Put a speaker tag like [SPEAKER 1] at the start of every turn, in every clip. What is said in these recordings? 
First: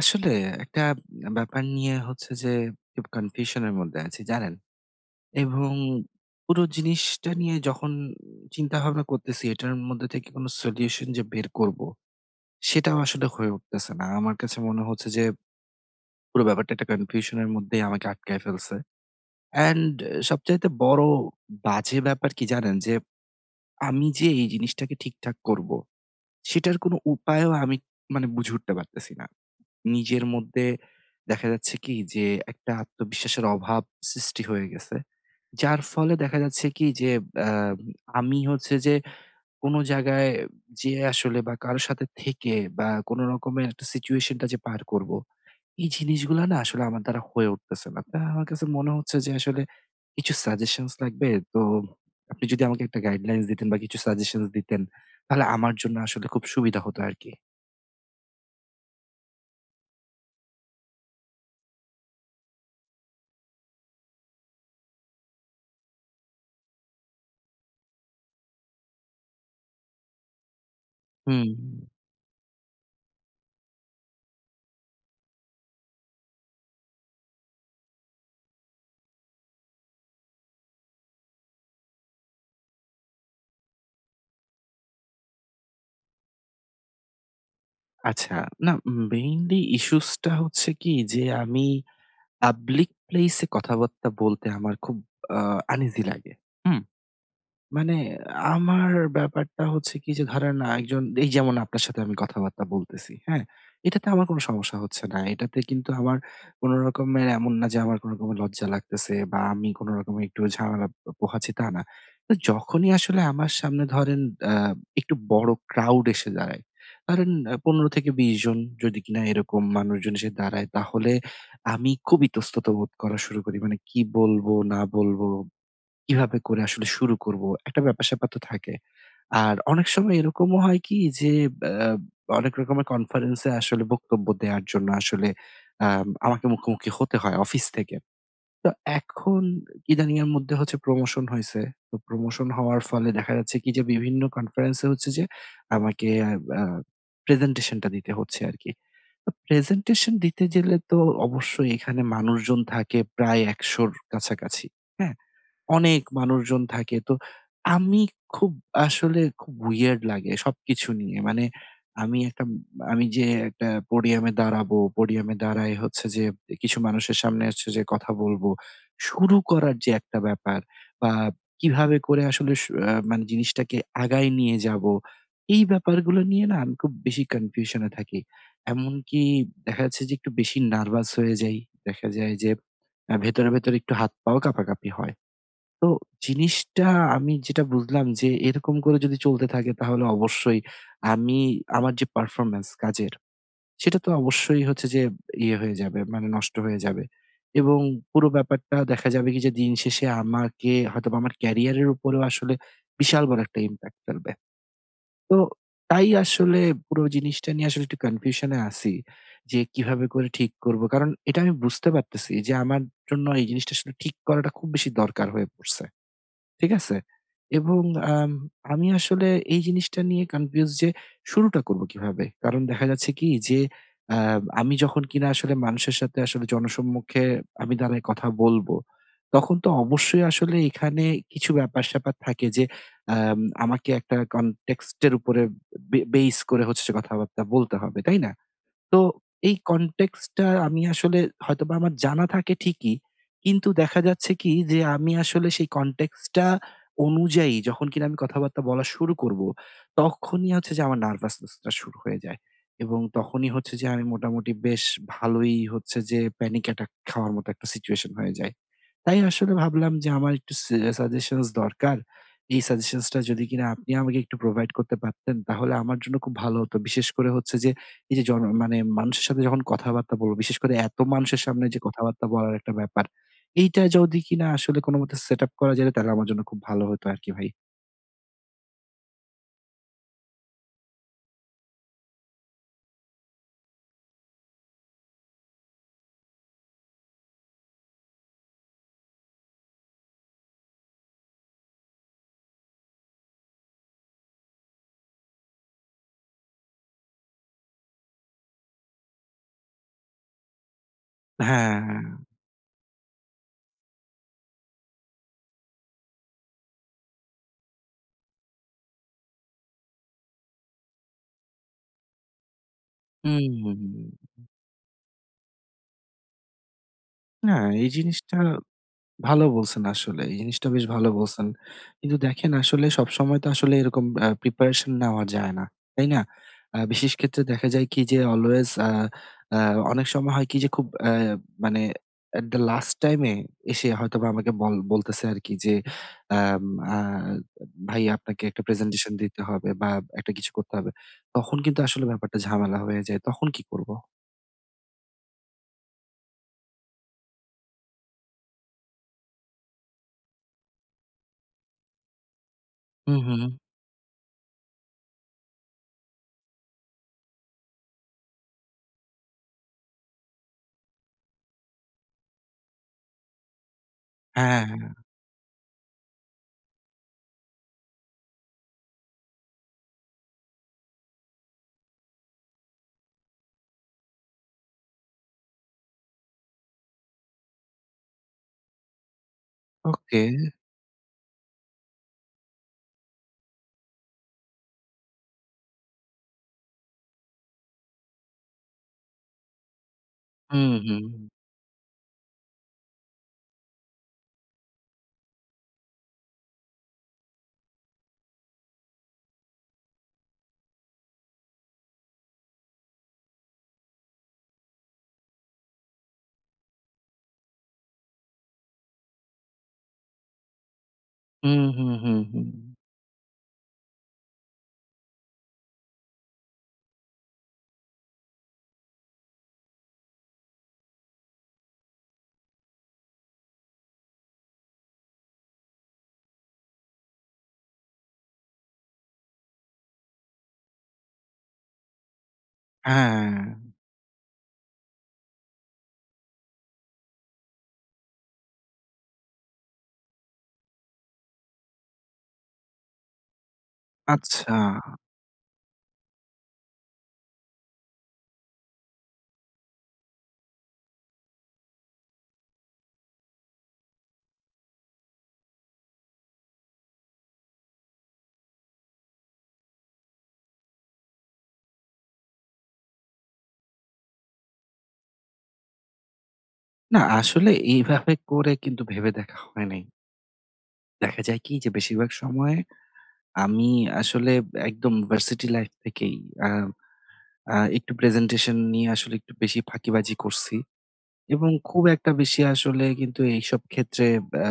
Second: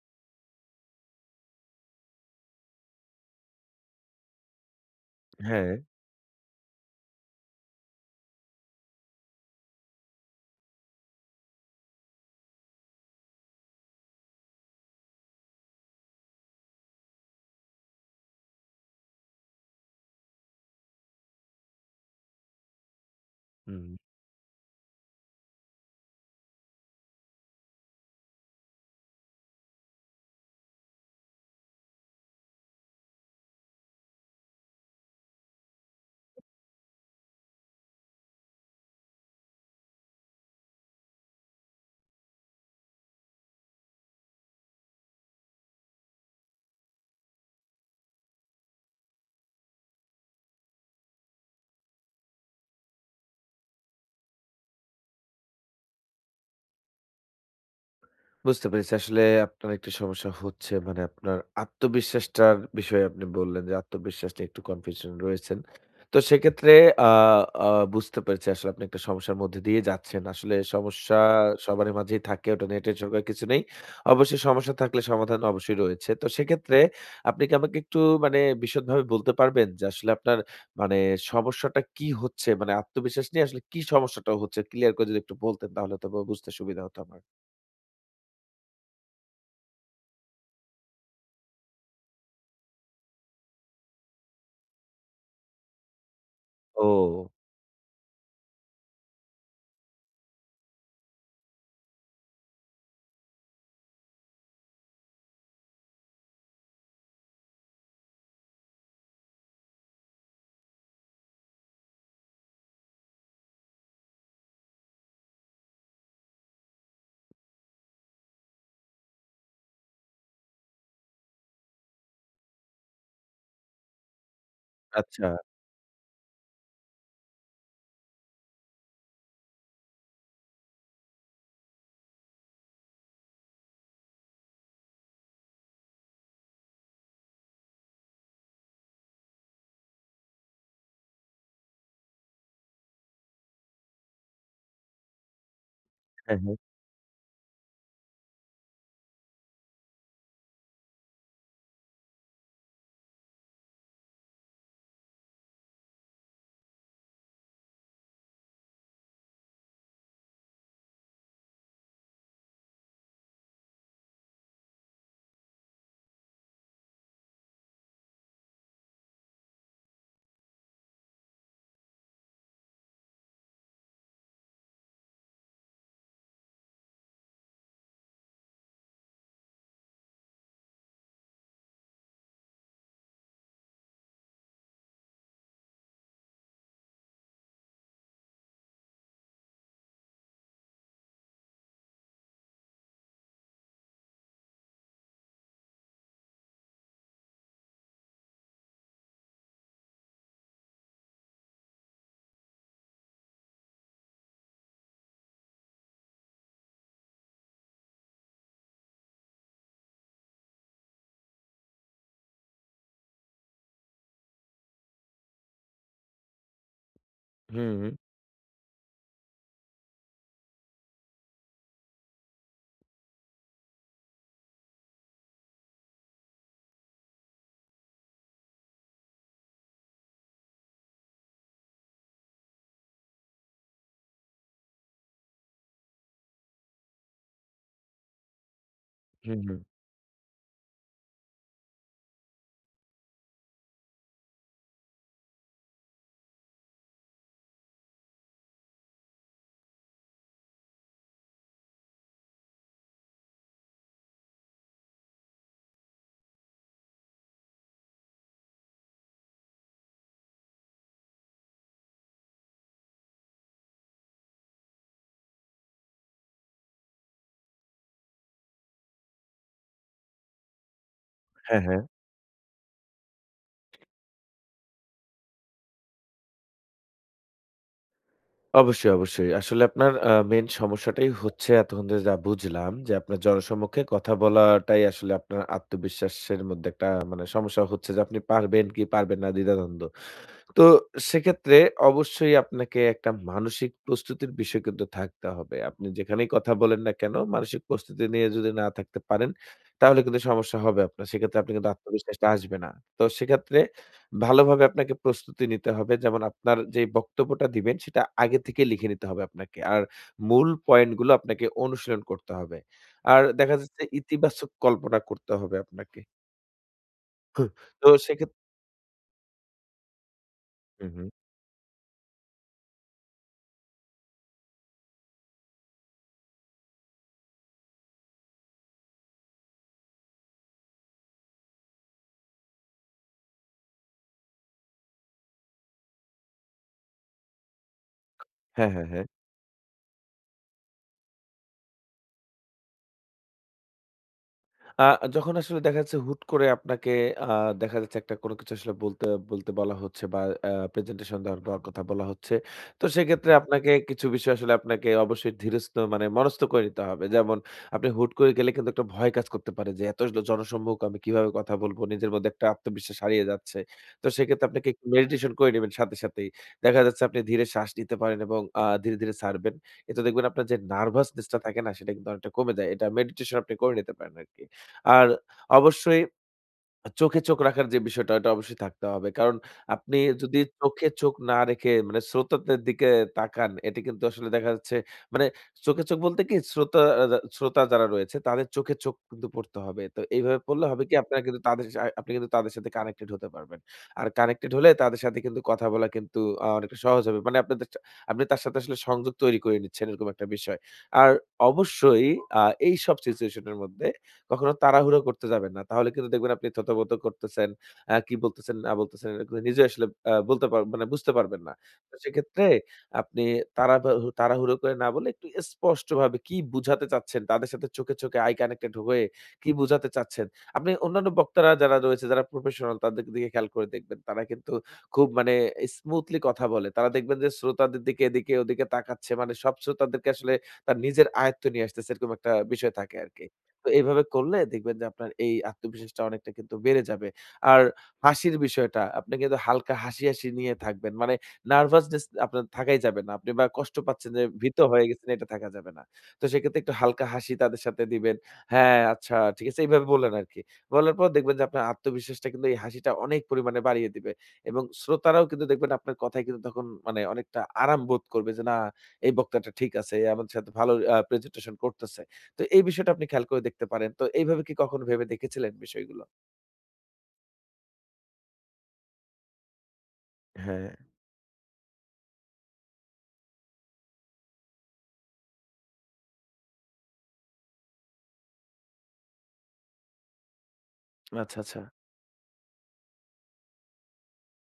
[SPEAKER 1] আসলে একটা ব্যাপার নিয়ে হচ্ছে যে খুব কনফিউশন এর মধ্যে আছি জানেন?
[SPEAKER 2] হ্যাঁ,
[SPEAKER 1] এবং পুরো জিনিসটা নিয়ে যখন চিন্তা ভাবনা করতেছি এটার মধ্যে থেকে কোনো সলিউশন যে বের করবো, সেটাও আসলে হয়ে উঠতেছে না। আমার কাছে মনে হচ্ছে যে পুরো ব্যাপারটা একটা কনফিউশন এর মধ্যেই আমাকে আটকায় ফেলছে। অ্যান্ড সবচাইতে বড় বাজে ব্যাপার কি জানেন? যে
[SPEAKER 2] হুম।
[SPEAKER 1] আমি যে এই জিনিসটাকে ঠিকঠাক করবো, সেটার কোনো উপায়ও আমি মানে বুঝে উঠতে পারতেছি না। নিজের মধ্যে দেখা যাচ্ছে কি যে একটা আত্মবিশ্বাসের অভাব সৃষ্টি হয়ে গেছে। যার ফলে দেখা যাচ্ছে কি যে আ আমি হচ্ছে যে কোনো জায়গায় যেয়ে আসলে বা কারো সাথে থেকে বা কোনো রকমের একটা সিচুয়েশন টা যে পার করব, এই জিনিসগুলা না আসলে আমার দ্বারা হয়ে উঠতেছে না। তা আমার কাছে মনে হচ্ছে যে আসলে কিছু সাজেশনস লাগবে। তো আপনি যদি আমাকে একটা গাইডলাইনস দিতেন বা কিছু সাজেশনস দিতেন তাহলে আমার জন্য আসলে খুব সুবিধা হতো আরকি।
[SPEAKER 2] বুঝতে পেরেছি। আসলে আপনার একটা সমস্যা হচ্ছে। মানে আপনার আত্মবিশ্বাসটার বিষয়ে আপনি বললেন যে আত্মবিশ্বাস নিয়ে একটু কনফিউশন রয়েছেন। তো সেক্ষেত্রে আ আ বুঝতে পেরেছি আসলে আপনি একটা সমস্যার মধ্যে দিয়ে যাচ্ছেন। আসলে সমস্যা
[SPEAKER 1] হুম।
[SPEAKER 2] সবারই মাঝেই থাকে। ওটা নিয়ে টেনশন করার কিছু নেই। অবশ্যই সমস্যা থাকলে সমাধান অবশ্যই রয়েছে। তো সেক্ষেত্রে আপনি কি আমাকে একটু মানে বিশদভাবে বলতে পারবেন যে আসলে আপনার মানে সমস্যাটা কি হচ্ছে? মানে আত্মবিশ্বাস নিয়ে আসলে কি সমস্যাটা হচ্ছে? ক্লিয়ার করে যদি একটু বলতেন তাহলে হয়তোবা বুঝতে সুবিধা হতো আমার।
[SPEAKER 1] আচ্ছা, না মেইনলি ইস্যুসটা হচ্ছে কি যে আমি পাবলিক প্লেস এ কথাবার্তা বলতে আমার খুব আ আনইজি লাগে। হুম?
[SPEAKER 2] ও।
[SPEAKER 1] মানে আমার ব্যাপারটা হচ্ছে কি যে ধরেন একজন এই যেমন আপনার সাথে আমি কথাবার্তা বলতেছি, হ্যাঁ? এটাতে আমার কোনো সমস্যা হচ্ছে না। এটাতে কিন্তু আমার কোন রকমের এমন না যে আমার কোন রকমের লজ্জা লাগতেছে বা আমি কোন রকমের একটু ঝামেলা পোহাচ্ছি তা না। তো যখনই আসলে আমার সামনে ধরেন আ একটু বড় ক্রাউড এসে দাঁড়ায়। ধরেন ১৫ থেকে ২০ জন যদি কিনা এরকম মানুষজন এসে দাঁড়ায় তাহলে আমি খুব ইতস্তত বোধ করা শুরু করি। মানে কি বলবো না
[SPEAKER 2] আচ্ছা।
[SPEAKER 1] বলবো কিভাবে করে আসলে শুরু করব? একটা ব্যাপার-স্যাপার তো থাকে। আর অনেক সময় এরকমও হয় কি যে, অ্যা অনেক রকমের কনফারেন্সে আসলে বক্তব্য দেওয়ার জন্য আসলে আমাকে মুখোমুখি হতে হয় অফিস থেকে। তো এখন ইদানিং এর মধ্যে হচ্ছে প্রমোশন হইছে। তো প্রমোশন হওয়ার ফলে দেখা যাচ্ছে কি যে বিভিন্ন কনফারেন্সে হচ্ছে যে আমাকে
[SPEAKER 2] হ্যাঁ, হ্যাঁ।
[SPEAKER 1] আ প্রেজেন্টেশনটা দিতে হচ্ছে আরকি। তো প্রেজেন্টেশন দিতে গেলে তো অবশ্যই এখানে মানুষজন থাকে প্রায় ১০০ র কাছাকাছি। হ্যাঁ? অনেক মানুষজন থাকে। তো আমি খুব আসলে খুব weird লাগে সবকিছু নিয়ে। মানে আমি একটা আমি যে একটা পোডিয়ামে দাঁড়াবো, পোডিয়ামে দাঁড়ায় হচ্ছে যে কিছু মানুষের সামনে হচ্ছে যে কথা বলবো। শুরু করার যে একটা ব্যাপার বা কিভাবে করে আসলে সু আ মানে জিনিসটাকে আগায় নিয়ে যাবো, এই ব্যাপারগুলো নিয়ে না আমি খুব বেশি কনফিউশন এ থাকি। এমনকি দেখা যাচ্ছে যে একটু বেশি নার্ভাস হয়ে যাই। দেখা যায় যে ভেতরে, ভেতরে একটু হাত পাও কাঁপাকাঁপি হয়। তো জিনিসটা আমি যেটা বুঝলাম যে এরকম করে যদি চলতে থাকে তাহলে অবশ্যই আমি আমার যে পারফরম্যান্স কাজের সেটা তো অবশ্যই হচ্ছে যে ইয়ে হয়ে যাবে মানে নষ্ট হয়ে যাবে এবং পুরো ব্যাপারটা দেখা যাবে কি যে দিন শেষে আমাকে হয়তো বা আমার ক্যারিয়ারের উপরেও আসলে বিশাল বড় একটা ইম্প্যাক্ট ফেলবে। তো তাই আসলে পুরো জিনিসটা নিয়ে আসলে একটু কনফিউশনে আছি যে কিভাবে করে ঠিক করব, কারণ এটা আমি বুঝতে পারতেছি যে আমার জন্য এই জিনিসটা আসলে ঠিক করাটা খুব বেশি দরকার হয়ে পড়ছে, ঠিক আছে?
[SPEAKER 2] হুম,
[SPEAKER 1] এবং আম আমি আসলে এই জিনিসটা নিয়ে কনফিউজ যে শুরুটা করব কিভাবে? কারণ দেখা যাচ্ছে কি যে আ আমি যখন কিনা আসলে মানুষের সাথে আসলে জনসম্মুখে আমি দাঁড়ায় কথা বলবো, তখন তো অবশ্যই আসলে এখানে কিছু ব্যাপার-স্যাপার থাকে যে আমাকে একটা কনটেক্সট এর উপরে বেইস করে হচ্ছে কথাবার্তা বলতে হবে, তাই না? তো
[SPEAKER 2] হুম,
[SPEAKER 1] এই
[SPEAKER 2] হুম।
[SPEAKER 1] কনটেক্সট টা আমি আসলে হয়তোবা আমার জানা থাকে ঠিকই। কিন্তু দেখা যাচ্ছে কি যে আমি আসলে সেই কনটেক্সট টা অনুযায়ী যখন কিনা আমি কথাবার্তা বলা শুরু করব, তখনই হচ্ছে যে আমার নার্ভাসনেস টা শুরু হয়ে যায়। এবং তখনই হচ্ছে যে আমি মোটামুটি বেশ ভালোই হচ্ছে যে প্যানিক অ্যাটাক খাওয়ার মতো একটা সিচুয়েশন হয়ে যায়। তাই আসলে ভাবলাম যে আমার একটু সাজেশনস দরকার। এই সাজেশনস টা যদি কিনা আপনি আমাকে একটু প্রোভাইড করতে পারতেন, তাহলে আমার জন্য খুব ভালো হতো। বিশেষ করে হচ্ছে যে এই যে মানে মানুষের সাথে যখন কথাবার্তা বলব, বিশেষ করে এত মানুষের
[SPEAKER 2] হ্যাঁ,
[SPEAKER 1] সামনে যে
[SPEAKER 2] হ্যাঁ।
[SPEAKER 1] কথাবার্তা বলার একটা ব্যাপার, এইটা যদি কিনা আসলে কোনমতে সেট আপ করা যেত, তাহলে আমার জন্য খুব ভালো হতো আরকি ভাই।
[SPEAKER 2] অবশ্যই, অবশ্যই। আসলে আপনার মেইন সমস্যাটাই হচ্ছে এতক্ষণ ধরে যা বুঝলাম যে আপনার জনসম্মুখে কথা বলাটাই আসলে আপনার আত্মবিশ্বাসের মধ্যে একটা মানে সমস্যা হচ্ছে যে আপনি পারবেন কি পারবেন না দ্বিধাদ্বন্দ্ব। তো সেক্ষেত্রে অবশ্যই আপনাকে একটা মানসিক প্রস্তুতির বিষয় কিন্তু থাকতে হবে। আপনি যেখানেই কথা বলেন না কেন, মানসিক প্রস্তুতি নিয়ে যদি না থাকতে পারেন, তাহলে কিন্তু সমস্যা হবে আপনার। সেক্ষেত্রে আপনি কিন্তু
[SPEAKER 1] হ্যাঁ।
[SPEAKER 2] আত্মবিশ্বাসটা আসবে না। তো সেক্ষেত্রে ভালোভাবে আপনাকে প্রস্তুতি নিতে হবে। যেমন আপনার যে বক্তব্যটা দিবেন, সেটা আগে থেকে লিখে নিতে হবে আপনাকে। আর মূল পয়েন্টগুলো আপনাকে অনুশীলন করতে হবে। আর দেখা
[SPEAKER 1] হুম,
[SPEAKER 2] যাচ্ছে ইতিবাচক কল্পনা করতে হবে আপনাকে। হুম,
[SPEAKER 1] না
[SPEAKER 2] তো
[SPEAKER 1] এই
[SPEAKER 2] সেক্ষেত্রে
[SPEAKER 1] জিনিসটা ভালো বলছেন আসলে। এই জিনিসটা বেশ
[SPEAKER 2] হুম, হুম।
[SPEAKER 1] ভালো বলছেন। কিন্তু দেখেন আসলে সবসময় তো আসলে এরকম প্রিপারেশন নেওয়া যায় না। তাই না? বিশেষ ক্ষেত্রে দেখা যায় কি যে অলওয়েজ আ আ অনেক সময় হয় কি যে খুব মানে এট দ্যা লাস্ট টাইম এ এসে হয়তোবা আমাকে বলতেছে আরকি যে আম আ "ভাই আপনাকে একটা
[SPEAKER 2] হ্যাঁ, হ্যাঁ, হ্যাঁ।
[SPEAKER 1] প্রেজেন্টেশন দিতে হবে বা একটা কিছু করতে হবে।" তখন কিন্তু আসলে ব্যাপারটা ঝামেলা হয়ে যায়। তখন কি করব?
[SPEAKER 2] আ যখন আসলে দেখা যাচ্ছে হুট করে আপনাকে আ দেখা যাচ্ছে একটা কোনো কিছু আসলে বলতে বলা হচ্ছে বা প্রেজেন্টেশন দেওয়ার বা কথা বলা হচ্ছে। তো
[SPEAKER 1] হুম,
[SPEAKER 2] সেক্ষেত্রে
[SPEAKER 1] হুম।
[SPEAKER 2] আপনাকে কিছু বিষয় আসলে আপনাকে অবশ্যই মানে মনস্থ করে নিতে হবে। যেমন আপনি হুট করে গেলে কিন্তু একটা ভয় কাজ করতে পারে যে এত আসলে জনসম্মুখ আমি কিভাবে কথা বলবো? নিজের মধ্যে একটা আত্মবিশ্বাস হারিয়ে যাচ্ছে। তো সেক্ষেত্রে আপনাকে একটু
[SPEAKER 1] হ্যাঁ,
[SPEAKER 2] মেডিটেশন করে নিবেন সাথে, সাথেই। দেখা যাচ্ছে আপনি ধীরে শ্বাস নিতে পারেন এবং ধীরে, ধীরে ছাড়বেন। এতে দেখবেন আপনার যে নার্ভাসনেস টা থাকে না সেটা কিন্তু অনেকটা কমে যায়। এটা মেডিটেশন আপনি করে নিতে পারেন আরকি। আর অবশ্যই চোখে চোখ রাখার যে বিষয়টা, ওটা অবশ্যই থাকতে হবে। কারণ আপনি
[SPEAKER 1] ওকে।
[SPEAKER 2] যদি চোখে চোখ না রেখে মানে শ্রোতাদের দিকে তাকান, এটি কিন্তু আসলে দেখা যাচ্ছে মানে চোখে চোখ বলতে কি শ্রোতা যা শ্রোতা যারা রয়েছে তাদের চোখে চোখ কিন্তু পড়তে হবে। তো এইভাবে পড়লে
[SPEAKER 1] হুম,
[SPEAKER 2] হবে কি
[SPEAKER 1] হুম।
[SPEAKER 2] আপনারা কিন্তু তাদের সা আপনি কিন্তু তাদের সাথে কানেক্টেড হতে পারবেন। আর কানেক্টেড হলে তাদের সাথে কিন্তু কথা বলা কিন্তু অনেকটা সহজ হবে। মানে আপনাদের সা আপনি তার সাথে আসলে সংযোগ তৈরি করে নিচ্ছেন এরকম একটা বিষয়। আর অবশ্যই আ এইসব সিচুয়েশন এর মধ্যে কখনো তাড়াহুড়ো করতে যাবেন না। তাহলে কিন্তু দেখবেন আপনি থতমত করতেছেন। কি বলতেছেন না বলতেছেন এটা কিন্তু নিজে আসলে আ বলতে পার মানে বুঝতে পারবেন না।
[SPEAKER 1] হুম, হুম,
[SPEAKER 2] তো
[SPEAKER 1] হুম,
[SPEAKER 2] সেক্ষেত্রে
[SPEAKER 1] হুম।
[SPEAKER 2] আপনি তাড়াহুড়ো করে না বলে একটু স্পষ্টভাবে কি বুঝাতে চাচ্ছেন তাদের সাথে চোখে, চোখে আই কানেক্টেড হয়ে কি বুঝাতে চাচ্ছেন। আপনি অন্যান্য বক্তারা যারা রয়েছে যারা প্রফেশনাল তাদের দিকে খেয়াল করে দেখবেন। তারা কিন্তু খুব মানে স্মুথলি কথা বলে। তারা দেখবেন যে শ্রোতাদের দিকে এদিকে ওদিকে তাকাচ্ছে। মানে সব শ্রোতাদেরকে আসলে তার নিজের আয়ত্তে নিয়ে আসতেছে এরকম একটা বিষয় থাকে আরকি।
[SPEAKER 1] হ্যাঁ,
[SPEAKER 2] তো এইভাবে করলে দেখবেন যে আপনার এই আত্মবিশ্বাসটা অনেকটা কিন্তু বেড়ে যাবে। আর হাসির বিষয়টা, আপনি কিন্তু হালকা হাসি, হাসি নিয়ে থাকবেন। মানে নার্ভাসনেস আপনার থাকাই যাবে না। আপনি বা কষ্ট পাচ্ছেন যে
[SPEAKER 1] আচ্ছা।
[SPEAKER 2] ভীত হয়ে গেছেন এটা থাকা যাবে না। তো সেক্ষেত্রে একটু হালকা হাসি তাদের সাথে দিবেন। হ্যাঁ, আচ্ছা ঠিক আছে এইভাবে বললেন আরকি। বলার পর দেখবেন যে আপনার আত্মবিশ্বাসটা কিন্তু এই হাসিটা অনেক পরিমাণে বাড়িয়ে দিবে। এবং শ্রোতারাও কিন্তু দেখবেন আপনার কথায় কিন্তু তখন মানে অনেকটা আরাম বোধ করবে যে না এই বক্তাটা ঠিক আছে। আমাদের সাথে ভালো প্রেজেন্টেশন করতেছে। তো এই বিষয়টা আপনি খেয়াল করে দেখতে পারেন। তো এইভাবে কি কখনো ভেবে দেখেছিলেন বিষয়গুলো?
[SPEAKER 1] না আসলে এইভাবে করে কিন্তু ভেবে দেখা হয় নাই।
[SPEAKER 2] হ্যাঁ।
[SPEAKER 1] দেখা যায় কি যে বেশিরভাগ সময়ে আমি আসলে একদম ভার্সিটি লাইফ থেকেই আ আ একটু প্রেজেন্টেশন নিয়ে আসলে একটু বেশি ফাঁকিবাজি করছি
[SPEAKER 2] আচ্ছা,
[SPEAKER 1] এবং
[SPEAKER 2] আচ্ছা,
[SPEAKER 1] খুব একটা বেশি আসলে কিন্তু এইসব ক্ষেত্রে আ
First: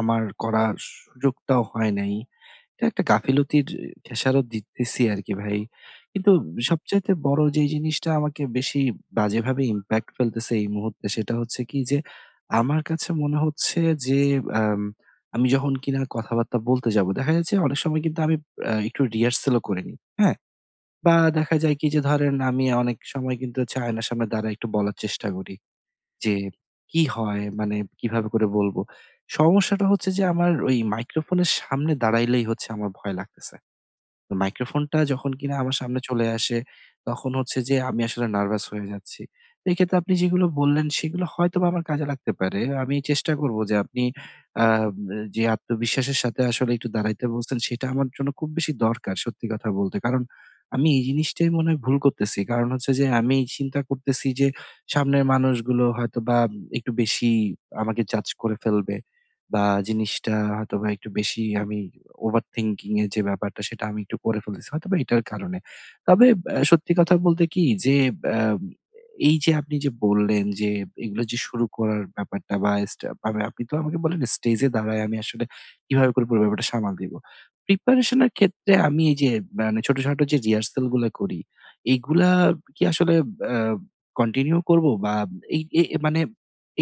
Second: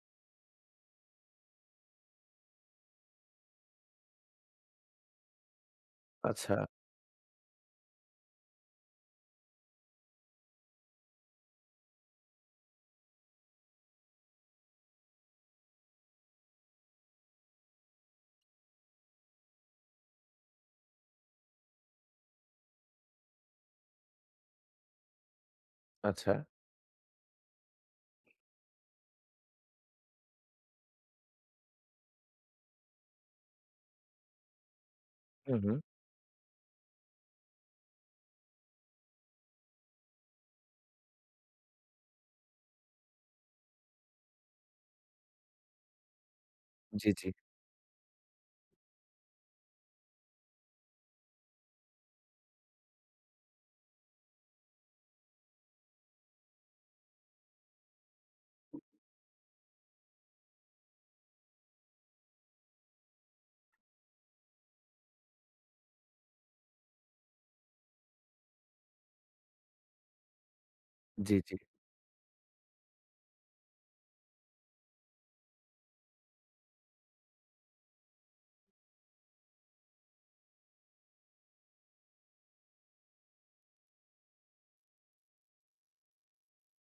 [SPEAKER 1] আমার করার সুযোগটাও হয় নাই। এটা একটা গাফিলতির খেসারত দিতেছি আরকি ভাই। কিন্তু
[SPEAKER 2] আচ্ছা,
[SPEAKER 1] সবচাইতে বড় যে জিনিসটা আমাকে বেশি বাজেভাবে ইমপ্যাক্ট ফেলতেছে এই মুহূর্তে সেটা হচ্ছে কি যে, আমার কাছে মনে হচ্ছে যে আম আমি যখন কিনা কথাবার্তা বলতে যাবো, দেখা যাচ্ছে অনেক সময় কিন্তু আমি একটু রিহার্সালও করে নিই। হ্যাঁ? বা দেখা যায় কি যে ধরেন আমি অনেক সময় কিন্তু হচ্ছে আয়নার সামনে দাঁড়ায় একটু বলার চেষ্টা করি।
[SPEAKER 2] আচ্ছা।
[SPEAKER 1] যে কি হয়? মানে কিভাবে করে বলব? সমস্যাটা হচ্ছে যে আমার ওই মাইক্রোফোনের সামনে দাঁড়াইলেই হচ্ছে আমার ভয় লাগতেছে। তো মাইক্রোফোনটা যখন
[SPEAKER 2] হু,
[SPEAKER 1] কিনা
[SPEAKER 2] হু।
[SPEAKER 1] আমার সামনে চলে আসে, তখন হচ্ছে যে আমি আসলে নার্ভাস হয়ে যাচ্ছি। তো এক্ষেত্রে আপনি যেগুলো বললেন, সেগুলো হয়তোবা আমার কাজে লাগতে পারে। আমি চেষ্টা করব যে আপনি আ যে আত্মবিশ্বাসের সাথে আসলে একটু
[SPEAKER 2] জি,
[SPEAKER 1] দাঁড়াইতে
[SPEAKER 2] জি,
[SPEAKER 1] বলছেন, সেটা আমার জন্য খুব বেশি দরকার সত্যি কথা বলতে। কারণ আমি এই জিনিসটাই মনে হয় ভুল করতেছি। কারণ হচ্ছে যে আমি চিন্তা করতেছি যে সামনের মানুষগুলো হয়তোবা একটু বেশি আমাকে জাজ করে ফেলবে বা জিনিসটা হয়তোবা একটু বেশি আমি ওভার থিংকিং এর যে ব্যাপারটা সেটা আমি একটু করে ফেলতেছি হয়তোবা এটার কারণে। তবে সত্যি কথা বলতে কি যে অ্যা এই যে আপনি যে বললেন যে এগুলো
[SPEAKER 2] জি,
[SPEAKER 1] যে
[SPEAKER 2] জি।
[SPEAKER 1] শুরু করার ব্যাপারটা বা মানে আপনি তো আমাকে বললেন স্টেজে দাঁড়ায় আমি আসলে কিভাবে করে পুরো ব্যাপারটা সামাল দিব। প্রিপারেশন এর ক্ষেত্রে আমি এই যে মানে ছোটখাটো যে রিহার্সাল গুলা করি, এইগুলা কি আসলে অ্যা কন্টিনিউ করব বা এই এ এ মানে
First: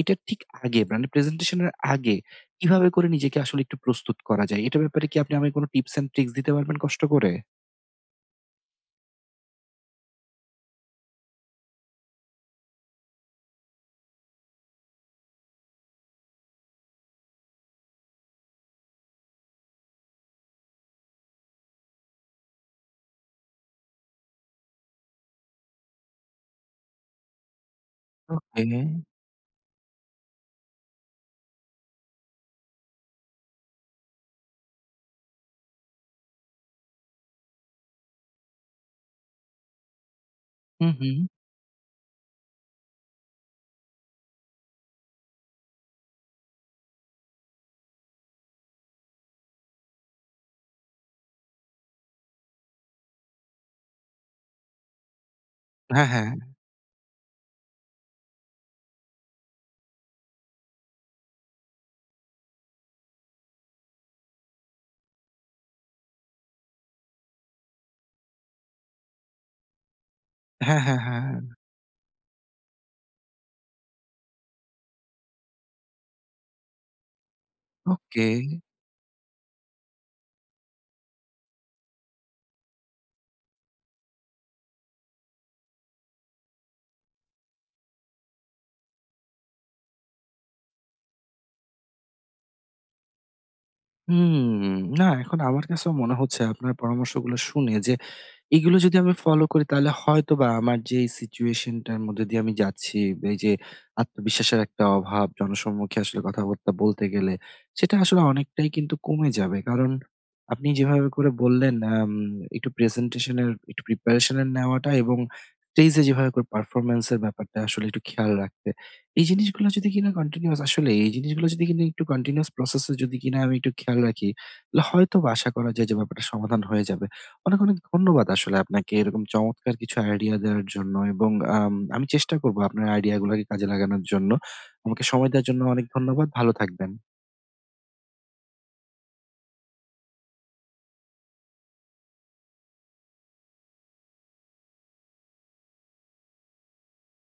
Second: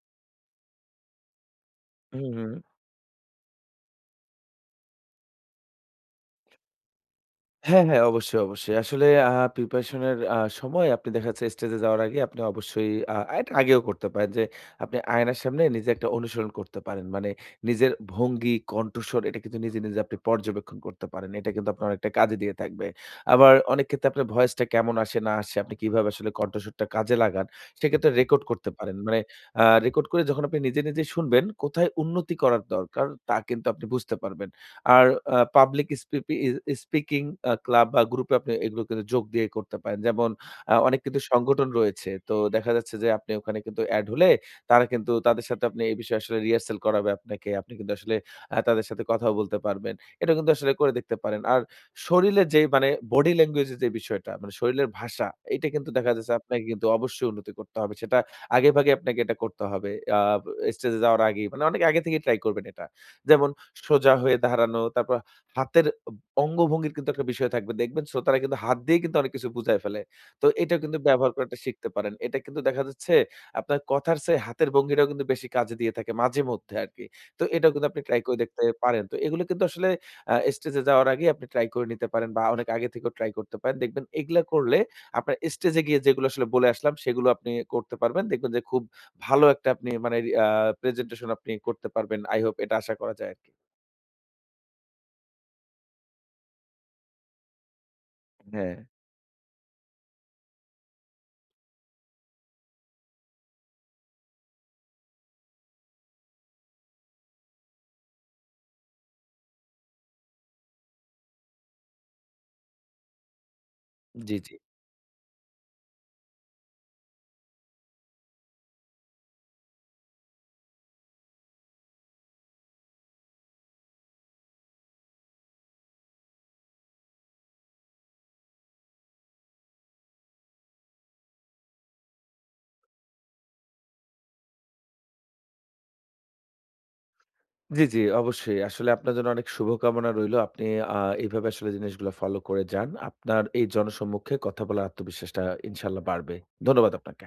[SPEAKER 1] এটার ঠিক আগে মানে প্রেজেন্টেশন এর আগে
[SPEAKER 2] হু, হু।
[SPEAKER 1] কিভাবে করে নিজেকে আসলে একটু প্রস্তুত করা যায়? এটার ব্যাপারে কি আপনি আমাকে কোন টিপস অ্যান্ড ট্রিকস দিতে পারবেন কষ্ট করে?
[SPEAKER 2] হ্যাঁ, হ্যাঁ, অবশ্যই, অবশ্যই। আসলে প্রিপারেশন এর সময় আপনি দেখা যাচ্ছে স্টেজে যাওয়ার আগে আপনি অবশ্যই এটা আগেও করতে পারেন যে আপনি আয়নার সামনে নিজে একটা অনুসরণ করতে পারেন। মানে নিজের ভঙ্গি, কণ্ঠস্বর এটা কিন্তু নিজে, নিজে আপনি পর্যবেক্ষণ করতে পারেন। এটা কিন্তু আপনার অনেকটা কাজে দিয়ে থাকবে। আবার অনেক ক্ষেত্রে আপনার ভয়েসটা কেমন আসে না আসে, আপনি কিভাবে আসলে কণ্ঠস্বরটা কাজে লাগান সেক্ষেত্রে রেকর্ড
[SPEAKER 1] ওকে।
[SPEAKER 2] করতে পারেন। মানে রেকর্ড করে যখন আপনি নিজে, নিজে শুনবেন কোথায় উন্নতি করার দরকার তা কিন্তু আপনি বুঝতে পারবেন। আর পাবলিক স্পিকিং ক্লাব বা গ্রুপে আপনি এগুলো কিন্তু যোগ দিয়ে করতে পারেন। যেমন
[SPEAKER 1] হুম,
[SPEAKER 2] অনেক
[SPEAKER 1] হুম।
[SPEAKER 2] কিন্তু সংগঠন রয়েছে। তো দেখা যাচ্ছে যে আপনি ওখানে কিন্তু এড হলে তারা কিন্তু তাদের সাথে আপনি এই বিষয়ে আসলে রিহার্সাল করাবে আপনাকে। আপনি কিন্তু আসলে তাদের সাথে কথাও বলতে পারবেন। এটা কিন্তু আসলে করে দেখতে পারেন। আর শরীরে যে মানে বডি ল্যাঙ্গুয়েজ এর যে বিষয়টা মানে শরীরের ভাষা এটা কিন্তু
[SPEAKER 1] হ্যাঁ,
[SPEAKER 2] দেখা
[SPEAKER 1] হ্যাঁ।
[SPEAKER 2] যাচ্ছে আপনাকে কিন্তু অবশ্যই উন্নতি করতে হবে। সেটা আগেভাগে আপনাকে এটা করতে হবে। আ স্টেজে যাওয়ার আগেই মানে অনেক আগে থেকেই ট্রাই করবেন এটা। যেমন সোজা হয়ে দাঁড়ানো, তারপর হাতের অঙ্গভঙ্গির কিন্তু একটা বিষয় থাকবে। দেখবেন শ্রোতারা কিন্তু হাত দিয়ে কিন্তু অনেক কিছু বুঝায় ফেলে। তো এটাও
[SPEAKER 1] হ্যাঁ,
[SPEAKER 2] কিন্তু
[SPEAKER 1] হ্যাঁ,
[SPEAKER 2] ব্যবহার
[SPEAKER 1] হ্যাঁ।
[SPEAKER 2] করাটা শিখতে পারেন। এটা কিন্তু দেখা যাচ্ছে আপনার কথার চেয়ে হাতের ভঙ্গিটাও কিন্তু বেশি কাজে দিয়ে থাকে মাঝেমধ্যে আরকি। তো এটাও কিন্তু আপনি ট্রাই
[SPEAKER 1] ওকে।
[SPEAKER 2] করে দেখতে পারেন। তো এগুলো কিন্তু আসলে স্টেজে যাওয়ার আগে আপনি ট্রাই করে নিতে পারেন বা অনেক আগে থেকেও ট্রাই করতে পারেন। দেখবেন এগুলা করলে আপনার স্টেজে গিয়ে যেগুলো আসলে বলে আসলাম সেগুলো আপনি করতে পারবেন। দেখবেন যে খুব ভালো একটা আপনি মানে আ প্রেজেন্টেশন আপনি করতে পারবেন। I hope এটা আশা করা যায় আরকি।
[SPEAKER 1] হুম। না, এখন আমার কাছেও মনে হচ্ছে আপনার পরামর্শগুলো শুনে যে
[SPEAKER 2] হ্যাঁ।
[SPEAKER 1] এগুলো যদি আমি ফলো করি তাহলে হয়তোবা আমার যে এই সিচুয়েশন টার মধ্যে দিয়ে আমি যাচ্ছি, এই যে আত্মবিশ্বাসের একটা অভাব, জনসম্মুখে আসলে কথাবার্তা বলতে গেলে, সেটা আসলে অনেকটাই কিন্তু কমে যাবে। কারণ আপনি যেভাবে করে বললেন, একটু প্রেজেন্টেশন এর একটু
[SPEAKER 2] জি,
[SPEAKER 1] প্রিপারেশন এর
[SPEAKER 2] জি।
[SPEAKER 1] নেওয়াটা এবং স্টেজ এ যেভাবে করে পারফরম্যান্স এর ব্যাপারটা আসলে একটু খেয়াল রাখতে। এই জিনিসগুলো যদি কিনা কন্টিনিউয়াস আসলে এই জিনিসগুলো যদি কিনা একটু কন্টিনিউয়াস প্রসেস এ যদি কিনা আমি একটু খেয়াল রাখি, তাহলে হয়তোবা আশা করা যায় যে ব্যাপারটা সমাধান হয়ে যাবে। অনেক, অনেক ধন্যবাদ আসলে আপনাকে এরকম চমৎকার কিছু আইডিয়া দেওয়ার জন্য এবং আমি চেষ্টা করব আপনার আইডিয়া গুলাকে কাজে লাগানোর জন্য। আমাকে সময় দেওয়ার জন্য অনেক ধন্যবাদ। ভালো থাকবেন।
[SPEAKER 2] জি, জি, অবশ্যই। আসলে আপনার জন্য অনেক শুভকামনা রইলো। আপনি আ এভাবে আসলে জিনিসগুলো ফলো করে যান। আপনার এই জনসম্মুখে কথা বলার আত্মবিশ্বাসটা ইনশাআল্লাহ বাড়বে। ধন্যবাদ আপনাকে।